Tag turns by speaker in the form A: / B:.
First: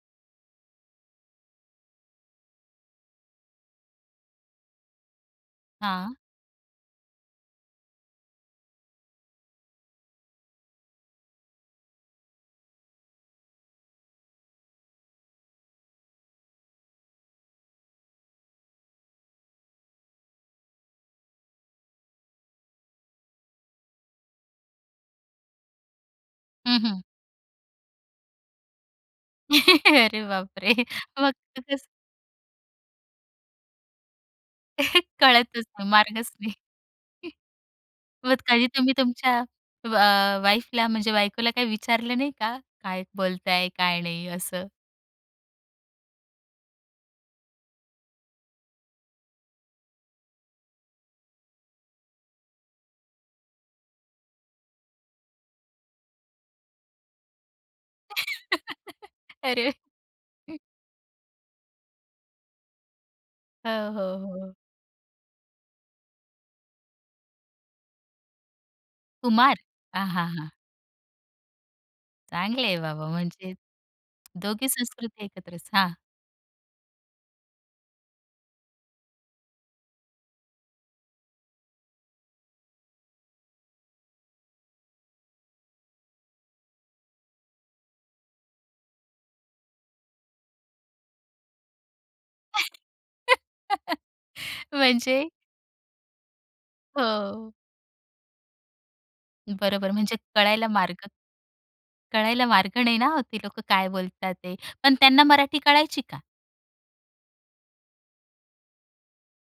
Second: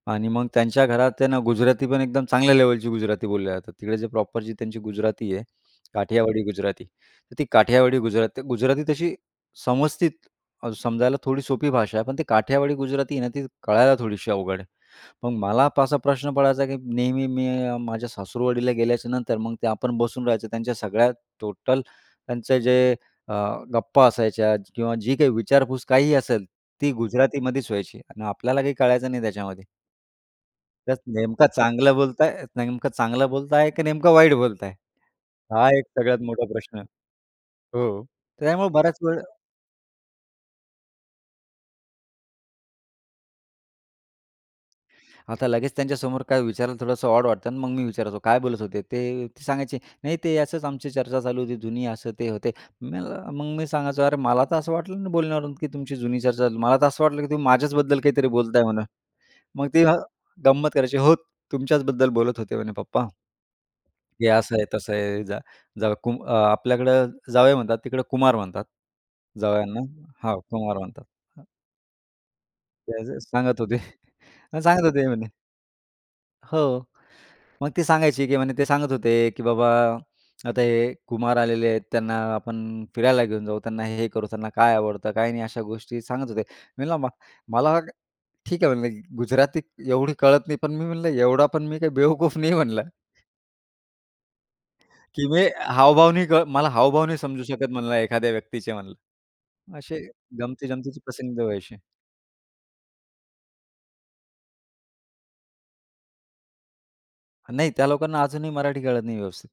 A: आणि मग त्यांच्या घरात त्यांना गुजराती पण एकदम चांगल्या लेव्हलची गुजराती बोलल्या जातात, तिकडे जे प्रॉपर जी त्यांची गुजराती आहे,
B: हां.
A: काठियावाडी गुजराती. तर ती काठियावाडी गुजराती, गुजराती तशी समस्थित अ, समजायला थोडी सोपी भाषा आहे. पण ते काठियावाडी गुजराती आहे ना, ती कळायला थोडीशी अवघड आहे. मग मला असा प्रश्न पडायचा, की नेहमी मी माझ्या सासुरवाडीला गेल्याच्यानंतर मग ते आपण बसून राहायचं, त्यांच्या सगळ्या टोटल, त्यांचं जे अ, गप्पा असायच्या किंवा जी काही विचारपूस काहीही, असेल
B: हं,
A: ती
B: हं.
A: गुजरातीमध्येच व्हायची. आणि आपल्याला काही कळायचं नाही त्याच्यामध्ये.
B: अरे बापरे!
A: त्यात
B: मग
A: नेमकं
B: तिथेच
A: चांगलं बोलत आहेत नेमकं चांगलं बोलत आहेत, की नेमकं वाईट बोलत आहेत?
B: कळतच
A: हा एक
B: नाही,
A: सगळ्यात
B: मार्गच
A: मोठा
B: नाही.
A: प्रश्न आहे....हो,
B: मग काही
A: त्यामुळे
B: तुम्ही
A: बऱ्याच वेळ
B: तुमच्या अ वाईफला म्हणजे बायकोला काही विचारलं नाही का? काय बोलत आहेत, काय नाही? असं.
A: आता लगेच त्यांच्यासमोर काय विचारायला थोडंसं ऑड वाटतं ना आणि मग मी विचारायचो काय बोलत होते. ते ते सांगायचे नाही ते असंच आमची चर्चा चालू होती जुनी असं ते होते. मी म्हणल मग मी सांगायचो "अरे, मला तर असं वाटलं नाही बोलण्यावरून की तुमची जुनी चर्चा असेल, मला तर असं वाटलं की तुम्ही माझ्याचबद्दल काहीतरी बोलताय म्हणून." मग
B: अरे!
A: तेव्हा गंमत करायची, "हो, तुमच्याचबद्दल बोलत होते म्हणे, पप्पा."
B: हां, हो,
A: "हे
B: हो.
A: असं आहे, तसं आहे. जा जावई कुम आपल्याकडं जावई म्हणतात, तिकडं कुमार म्हणतात,
B: कुमार...आ, हां,
A: जावयांना....हां,
B: हां.
A: कुमार म्हणतात. हां.
B: चांगले आहे
A: ते
B: बाबा
A: अस
B: म्हणजे,
A: सांगत होते. हां,
B: दोघी
A: सांगत होते
B: संस्कृती
A: म्हणे.
B: एकत्रच. हां.
A: हो. मग ती सांगायची की म्हणे ते सांगत होते, की "बाबा, आता हे कुमार आलेले आहेत त्यांना आपण फिरायला घेऊन जाऊ, त्यांना हे करू, त्यांना काय आवडतं, काय नाही?" अशा गोष्टी सांगत होते. मी म्हणलं म मला वाट ठीक आहे म्हणले गुजराती एवढी कळत नाही. पण मी म्हणलं एवढा पण मी काही बेवकूफ नाही म्हणलं.
B: म्हणजे?
A: की मी हावभाव नाही का, मला हावभाव नाही समजू
B: हो.
A: शकत म्हणलं एखाद्या व्यक्तीचे म्हणलं.
B: बरोबर,
A: असे,
B: म्हणजे कळायला
A: गमतीजमतीचे
B: मार्ग
A: प्रसंग व्हायचे.
B: कळायला मार्ग नाही ना, ती लोकं काय बोलतात ते? पण त्यांना मराठी कळायची का?
A: नाही, त्या लोकांना अजूनही मराठी कळत नाही व्यवस्थित.